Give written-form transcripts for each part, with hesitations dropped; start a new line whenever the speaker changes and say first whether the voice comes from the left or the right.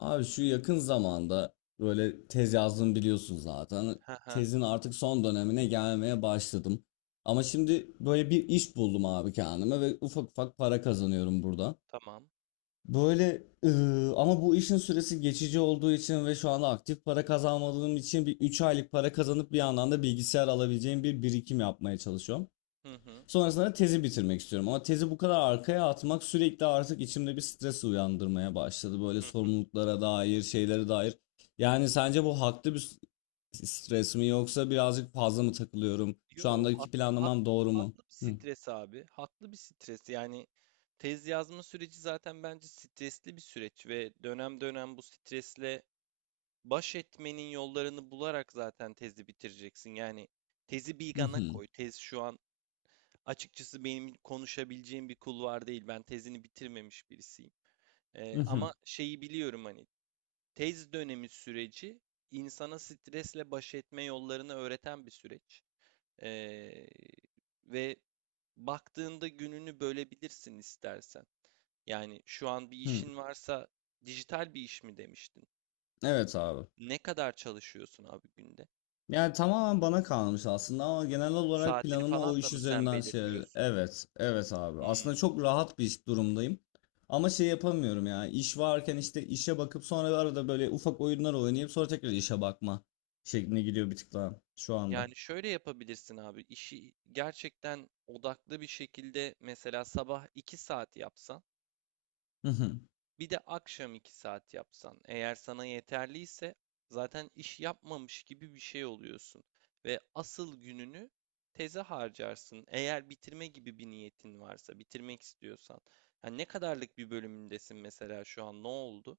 left: Abi şu yakın zamanda böyle tez yazdım biliyorsun zaten.
right: He he,
left: Tezin artık son dönemine gelmeye başladım. Ama şimdi böyle bir iş buldum abi kendime ve ufak ufak para kazanıyorum burada.
right: tamam.
left: Böyle ama bu işin süresi geçici olduğu için ve şu anda aktif para kazanmadığım için bir 3 aylık para kazanıp bir yandan da bilgisayar alabileceğim bir birikim yapmaya çalışıyorum.
right: Hı hı.
left: Sonrasında tezi bitirmek istiyorum. Ama tezi bu kadar arkaya atmak sürekli artık içimde bir stres uyandırmaya başladı. Böyle
right: Hı.
left: sorumluluklara dair, şeylere dair. Yani sence bu haklı bir stres mi yoksa birazcık fazla mı takılıyorum? Şu
right: Yo,
left: andaki planlamam doğru mu?
right: haklı bir
left: Hı.
right: stres abi. Haklı bir stres. Yani tez yazma süreci zaten bence stresli bir süreç ve dönem dönem bu stresle baş etmenin yollarını bularak zaten tezi bitireceksin. Yani tezi bir
left: Hı
right: yana
left: hı.
right: koy. Tez şu an açıkçası benim konuşabileceğim bir kulvar değil. Ben tezini bitirmemiş birisiyim.
left: Hı hı.
right: Ama şeyi biliyorum hani tez dönemi süreci insana stresle baş etme yollarını öğreten bir süreç. Ee, ve baktığında gününü bölebilirsin istersen. Yani şu an bir
left: Hı.
right: işin varsa dijital bir iş mi demiştin?
left: Evet abi.
right: Ne kadar çalışıyorsun abi günde?
left: Yani tamamen bana kalmış aslında ama genel olarak
right: Saatini
left: planımı
right: falan
left: o
right: da
left: iş
right: mı sen
left: üzerinden şey...
right: belirliyorsun?
left: Evet, evet abi. Aslında
right: Hmm.
left: çok rahat bir iş durumdayım. Ama şey yapamıyorum ya. İş varken işte işe bakıp sonra arada böyle ufak oyunlar oynayıp sonra tekrar işe bakma şekline gidiyor bir tık daha şu anda.
right: Yani şöyle yapabilirsin abi. İşi gerçekten odaklı bir şekilde mesela sabah 2 saat yapsan,
left: Hı hı.
right: bir de akşam 2 saat yapsan, eğer sana yeterliyse zaten iş yapmamış gibi bir şey oluyorsun ve asıl gününü teze harcarsın. Eğer bitirme gibi bir niyetin varsa, bitirmek istiyorsan. Yani ne kadarlık bir bölümündesin mesela şu an? Ne oldu?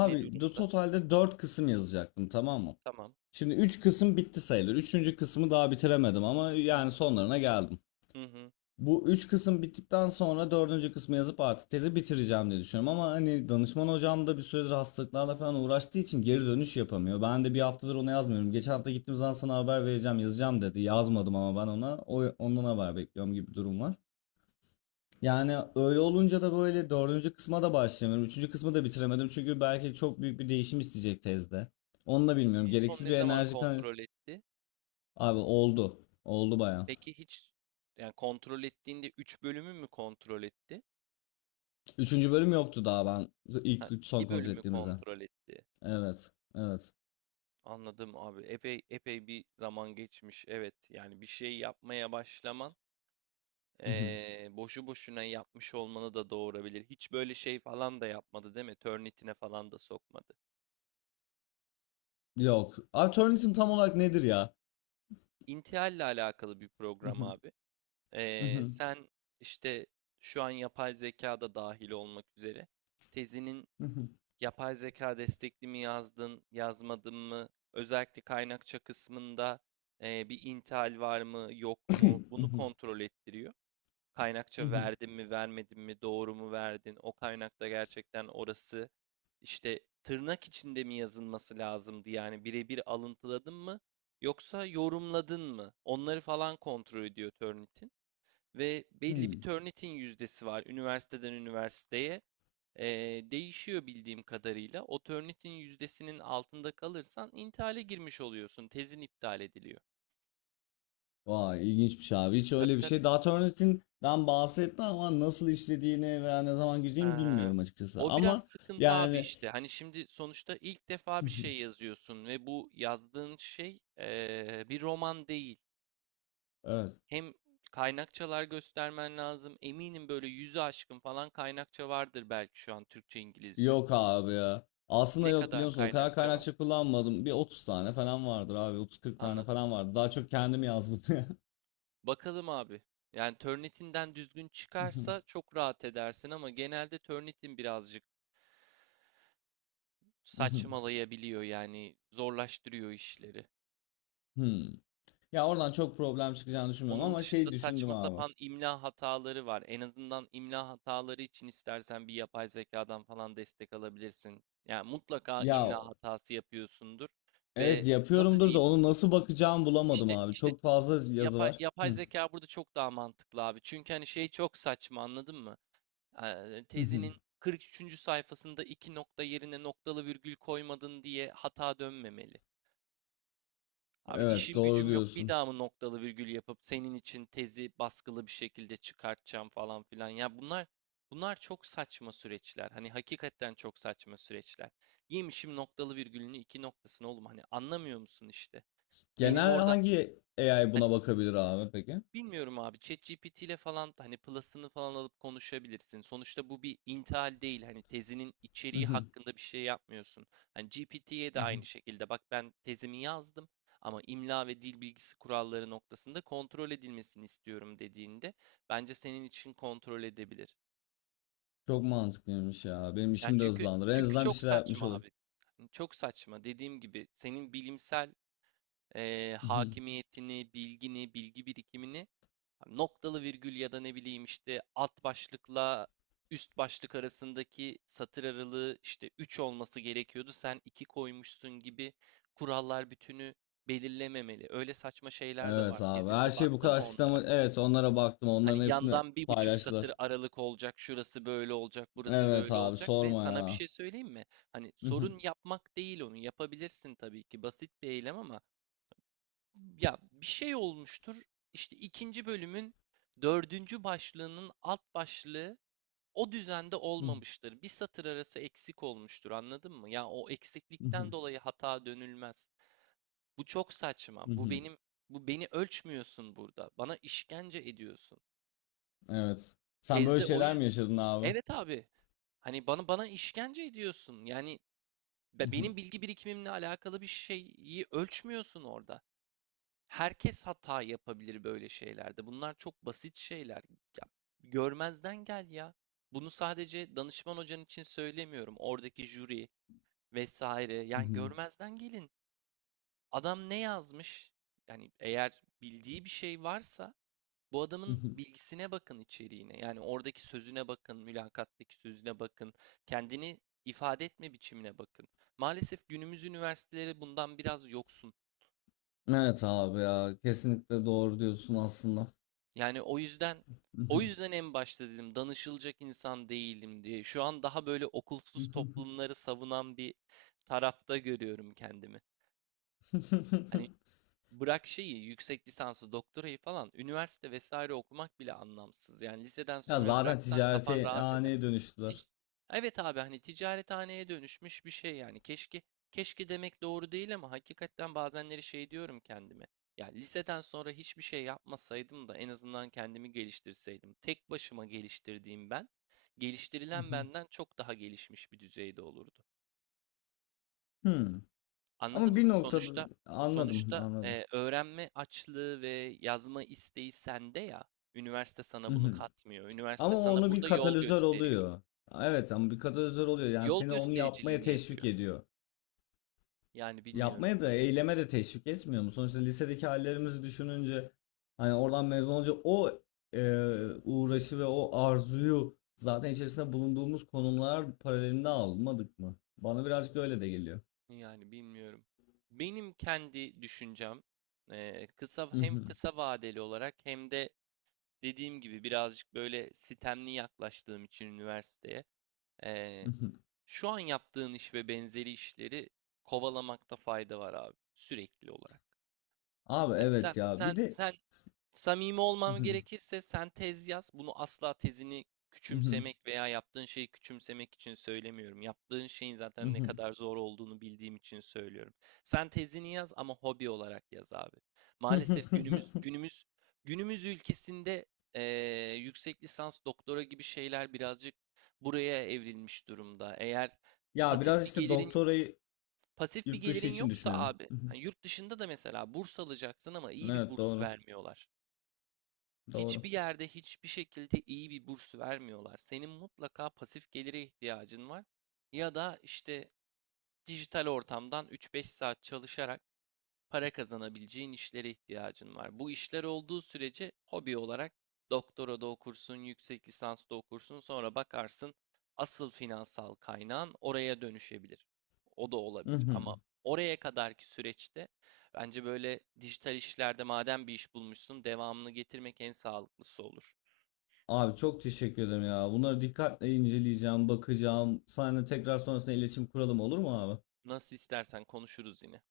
right: Ne
left: de
right: durumda?
left: totalde 4 kısım yazacaktım, tamam mı?
right: Tamam.
left: Şimdi 3 kısım bitti sayılır. Üçüncü kısmı daha bitiremedim ama yani
right: Hı
left: sonlarına geldim.
right: hı. Hı.
left: Bu üç kısım bittikten sonra dördüncü kısmı yazıp artık tezi bitireceğim diye düşünüyorum. Ama hani danışman hocam da bir süredir hastalıklarla falan uğraştığı için geri dönüş yapamıyor. Ben de bir haftadır ona yazmıyorum. Geçen hafta gittiğim zaman sana haber vereceğim, yazacağım dedi. Yazmadım ama ben ona. Ondan haber bekliyorum gibi bir durum var.
right: Hmm.
left: Yani öyle olunca da böyle dördüncü kısma da başlayamıyorum. Üçüncü kısmı da bitiremedim. Çünkü belki çok büyük bir değişim isteyecek tezde. Onu da
right: Hiç
left: bilmiyorum.
right: en son
left: Gereksiz
right: ne
left: bir
right: zaman
left: enerji kan...
right: kontrol etti?
left: Abi oldu. Oldu bayağı.
right: Peki hiç yani kontrol ettiğinde 3 bölümü mü kontrol etti?
left: Üçüncü bölüm yoktu daha ben
right: Ha,
left: ilk son
right: 2
left: kontrol
right: bölümü
left: ettiğimizde.
right: kontrol etti.
left: Evet. Evet.
right: Anladım abi. Epey epey bir zaman geçmiş. Evet, yani bir şey yapmaya başlaman
left: Hı hı.
right: boşu boşuna yapmış olmanı da doğurabilir. Hiç böyle şey falan da yapmadı değil mi? Turnitin'e falan da sokmadı.
left: Yok. Abi Turnitin tam olarak nedir ya?
right: İntihalle alakalı bir
left: Hı
right: program
left: hı,
right: abi.
left: hı hı,
right: Sen işte şu an yapay zeka da dahil olmak üzere tezinin
left: hı hı,
right: yapay zeka destekli mi yazdın, yazmadın mı? Özellikle kaynakça kısmında bir intihal var mı, yok
left: hı
right: mu? Bunu
left: hı,
right: kontrol ettiriyor.
left: hı
right: Kaynakça
left: hı,
right: verdin mi, vermedin mi, doğru mu verdin? O kaynakta gerçekten orası işte tırnak içinde mi yazılması lazımdı? Yani birebir alıntıladın mı yoksa yorumladın mı? Onları falan kontrol ediyor Turnitin. Ve belli bir
left: hı.
right: Turnitin yüzdesi var üniversiteden üniversiteye. Değişiyor bildiğim kadarıyla. O Turnitin yüzdesinin altında kalırsan intihale girmiş oluyorsun. Tezin iptal ediliyor.
left: Vay ilginçmiş abi. Hiç
right: Tabii
left: öyle bir
right: tabii.
left: şey. Daha Turnitin'den bahsetme ama nasıl işlediğini veya ne zaman gireceğini
right: Eee,
left: bilmiyorum açıkçası.
right: O biraz
left: Ama
right: sıkıntı abi
left: yani.
right: işte. Hani şimdi sonuçta ilk defa
left: Hı
right: bir
left: hı.
right: şey yazıyorsun ve bu yazdığın şey bir roman değil.
left: Evet.
right: Hem kaynakçalar göstermen lazım. Eminim böyle yüzü aşkın falan kaynakça vardır belki şu an Türkçe, İngilizce.
left: Yok abi ya. Aslında
right: Ne
left: yok biliyor
right: kadar
left: musun? O kadar
right: kaynakça var?
left: kaynakça kullanmadım. Bir 30 tane falan vardır abi. 30-40 tane
right: Anladım.
left: falan vardı. Daha çok kendim yazdım
right: Bakalım abi. Yani Turnitin'den düzgün
left: ya.
right: çıkarsa çok rahat edersin ama genelde Turnitin birazcık saçmalayabiliyor yani zorlaştırıyor işleri.
left: Hmm. Ya oradan çok problem çıkacağını düşünmüyorum
right: Onun
left: ama
right: dışında
left: şey düşündüm
right: saçma
left: abi.
right: sapan imla hataları var. En azından imla hataları için istersen bir yapay zekadan falan destek alabilirsin. Yani mutlaka
left: Ya
right: imla hatası yapıyorsundur ve
left: evet
right: nasıl
left: yapıyorumdur da
right: diyeyim?
left: onu nasıl bakacağımı bulamadım
right: İşte
left: abi.
right: işte
left: Çok fazla yazı
right: yapay,
left: var.
right: yapay
left: Hı.
right: zeka burada çok daha mantıklı abi. Çünkü hani şey çok saçma anladın mı?
left: Hı hı.
right: Tezinin 43. sayfasında iki nokta yerine noktalı virgül koymadın diye hata dönmemeli. Abi
left: Evet
right: işim
left: doğru
right: gücüm yok. Bir
left: diyorsun.
right: daha mı noktalı virgül yapıp senin için tezi baskılı bir şekilde çıkartacağım falan filan. Ya bunlar çok saçma süreçler. Hani hakikaten çok saçma süreçler. Yemişim noktalı virgülünü iki noktasını oğlum hani anlamıyor musun işte? Benim
left: Genel
right: orada
left: hangi AI
right: hani
left: buna bakabilir abi peki?
right: bilmiyorum abi. ChatGPT ile falan hani plus'ını falan alıp konuşabilirsin. Sonuçta bu bir intihal değil. Hani tezinin
left: Hı
right: içeriği
left: hı.
right: hakkında bir şey yapmıyorsun. Hani GPT'ye
left: Hı
right: de
left: hı.
right: aynı şekilde. Bak ben tezimi yazdım ama imla ve dil bilgisi kuralları noktasında kontrol edilmesini istiyorum dediğinde bence senin için kontrol edebilir.
left: Çok mantıklıymış ya. Benim
right: Ya
left: işimi de
right: çünkü
left: hızlandırır. En
right: çünkü
left: azından bir
right: çok
left: şeyler yapmış
right: saçma
left: olurum.
right: abi. Çok saçma. Dediğim gibi senin bilimsel
left: Hı hı.
right: hakimiyetini, bilgini, bilgi birikimini hani, noktalı virgül ya da ne bileyim işte alt başlıkla üst başlık arasındaki satır aralığı işte 3 olması gerekiyordu. Sen 2 koymuşsun gibi kurallar bütünü belirlememeli. Öyle saçma şeyler de var
left: Evet abi.
right: tezinde.
left: Her şey bu
right: Baktın mı
left: kadar sistem.
right: onlara?
left: Evet onlara baktım.
right: Hani
left: Onların hepsini
right: yandan bir buçuk
left: paylaştılar.
right: satır aralık olacak, şurası böyle olacak, burası
left: Evet
right: böyle
left: abi
right: olacak ve
left: sorma
right: sana bir
left: ya.
right: şey söyleyeyim mi? Hani
left: Hı hı.
right: sorun yapmak değil onu. Yapabilirsin tabii ki basit bir eylem ama ya bir şey olmuştur. İşte ikinci bölümün dördüncü başlığının alt başlığı o düzende
left: Hı hı.
right: olmamıştır. Bir satır arası eksik olmuştur, anladın mı? Ya o
left: Hı
right: eksiklikten
left: hı.
right: dolayı hata dönülmez. Bu çok saçma.
left: Hı
right: Bu
left: hı.
right: benim bu beni ölçmüyorsun burada. Bana işkence ediyorsun.
left: Evet. Sen böyle
right: Tezde o
left: şeyler
right: yüz
left: mi yaşadın abi?
right: Evet abi. Hani bana işkence ediyorsun. Yani benim bilgi birikimimle alakalı bir şeyi ölçmüyorsun orada. Herkes hata yapabilir böyle şeylerde. Bunlar çok basit şeyler. Ya, görmezden gel ya. Bunu sadece danışman hocan için söylemiyorum. Oradaki jüri vesaire. Yani görmezden gelin. Adam ne yazmış? Yani eğer bildiği bir şey varsa bu adamın bilgisine bakın içeriğine. Yani oradaki sözüne bakın, mülakattaki sözüne bakın. Kendini ifade etme biçimine bakın. Maalesef günümüz üniversiteleri bundan biraz yoksun.
left: Evet abi ya kesinlikle doğru diyorsun aslında.
right: Yani o yüzden en başta dedim danışılacak insan değilim diye. Şu an daha böyle okulsuz toplumları savunan bir tarafta görüyorum kendimi. Hani bırak şeyi, yüksek lisansı, doktorayı falan, üniversite vesaire okumak bile anlamsız. Yani liseden
left: Ya
right: sonra
left: zaten
right: bıraksan kafan
left: ticarete
right: rahat eder.
left: haneye dönüştüler.
right: Tic- Evet abi hani ticarethaneye dönüşmüş bir şey yani. Keşke demek doğru değil ama hakikaten bazenleri şey diyorum kendime. Ya liseden sonra hiçbir şey yapmasaydım da en azından kendimi geliştirseydim. Tek başıma geliştirdiğim ben, geliştirilen benden çok daha gelişmiş bir düzeyde olurdu.
left: Hmm.
right: Anladın
left: Ama
right: mı?
left: bir noktada
right: Sonuçta
left: anladım,
right: sonuçta
left: anladım.
right: öğrenme açlığı ve yazma isteği sende ya. Üniversite sana bunu
left: Mhm.
right: katmıyor. Üniversite
left: Ama
right: sana
left: onu bir
right: burada yol
left: katalizör
right: gösteriyor.
left: oluyor. Evet ama bir katalizör oluyor, yani
right: Yol
left: seni onu yapmaya
right: göstericiliğini
left: teşvik
right: yapıyor.
left: ediyor.
right: Yani bilmiyorum.
left: Yapmaya da eyleme de teşvik etmiyor mu? Sonuçta lisedeki hallerimizi düşününce hani oradan mezun olunca o e, uğraşı ve o arzuyu zaten içerisinde bulunduğumuz konumlar paralelinde almadık mı? Bana birazcık öyle de geliyor.
right: Yani bilmiyorum. Benim kendi düşüncem hem kısa vadeli olarak hem de dediğim gibi birazcık böyle sistemli yaklaştığım için üniversiteye eee, şu an yaptığın iş ve benzeri işleri kovalamakta fayda var abi sürekli olarak.
left: Abi
right: Hani sen
left: evet ya,
right: sen
left: bir de
right: sen Samimi olmam gerekirse sen tez yaz. Bunu asla tezini küçümsemek veya yaptığın şeyi küçümsemek için söylemiyorum. Yaptığın şeyin zaten ne kadar zor olduğunu bildiğim için söylüyorum. Sen tezini yaz ama hobi olarak yaz abi. Maalesef günümüz ülkesinde yüksek lisans, doktora gibi şeyler birazcık buraya evrilmiş durumda. Eğer
left: ya
right: pasif
left: biraz
right: bir
left: işte
right: gelirin
left: doktorayı
right: pasif bir
left: yurt dışı
right: gelirin
left: için
right: yoksa
left: düşünüyorum.
right: abi, hani yurt dışında da mesela burs alacaksın ama iyi bir
left: Evet,
right: burs
left: doğru
right: vermiyorlar.
left: doğru.
right: Hiçbir yerde hiçbir şekilde iyi bir burs vermiyorlar. Senin mutlaka pasif gelire ihtiyacın var. Ya da işte dijital ortamdan 3-5 saat çalışarak para kazanabileceğin işlere ihtiyacın var. Bu işler olduğu sürece hobi olarak doktora da okursun, yüksek lisans da okursun, sonra bakarsın asıl finansal kaynağın oraya dönüşebilir. O da olabilir ama oraya kadarki süreçte bence böyle dijital işlerde madem bir iş bulmuşsun devamını getirmek en sağlıklısı olur.
left: Abi çok teşekkür ederim ya. Bunları dikkatle inceleyeceğim, bakacağım. Seninle tekrar sonrasında iletişim kuralım, olur mu abi?
right: Nasıl istersen konuşuruz yine.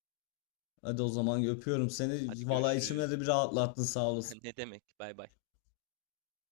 left: Hadi o zaman öpüyorum
right: Hadi
left: seni. Vallahi içimde
right: görüşürüz.
left: de bir rahatlattın, sağ olasın.
right: Ne demek? Bay bay.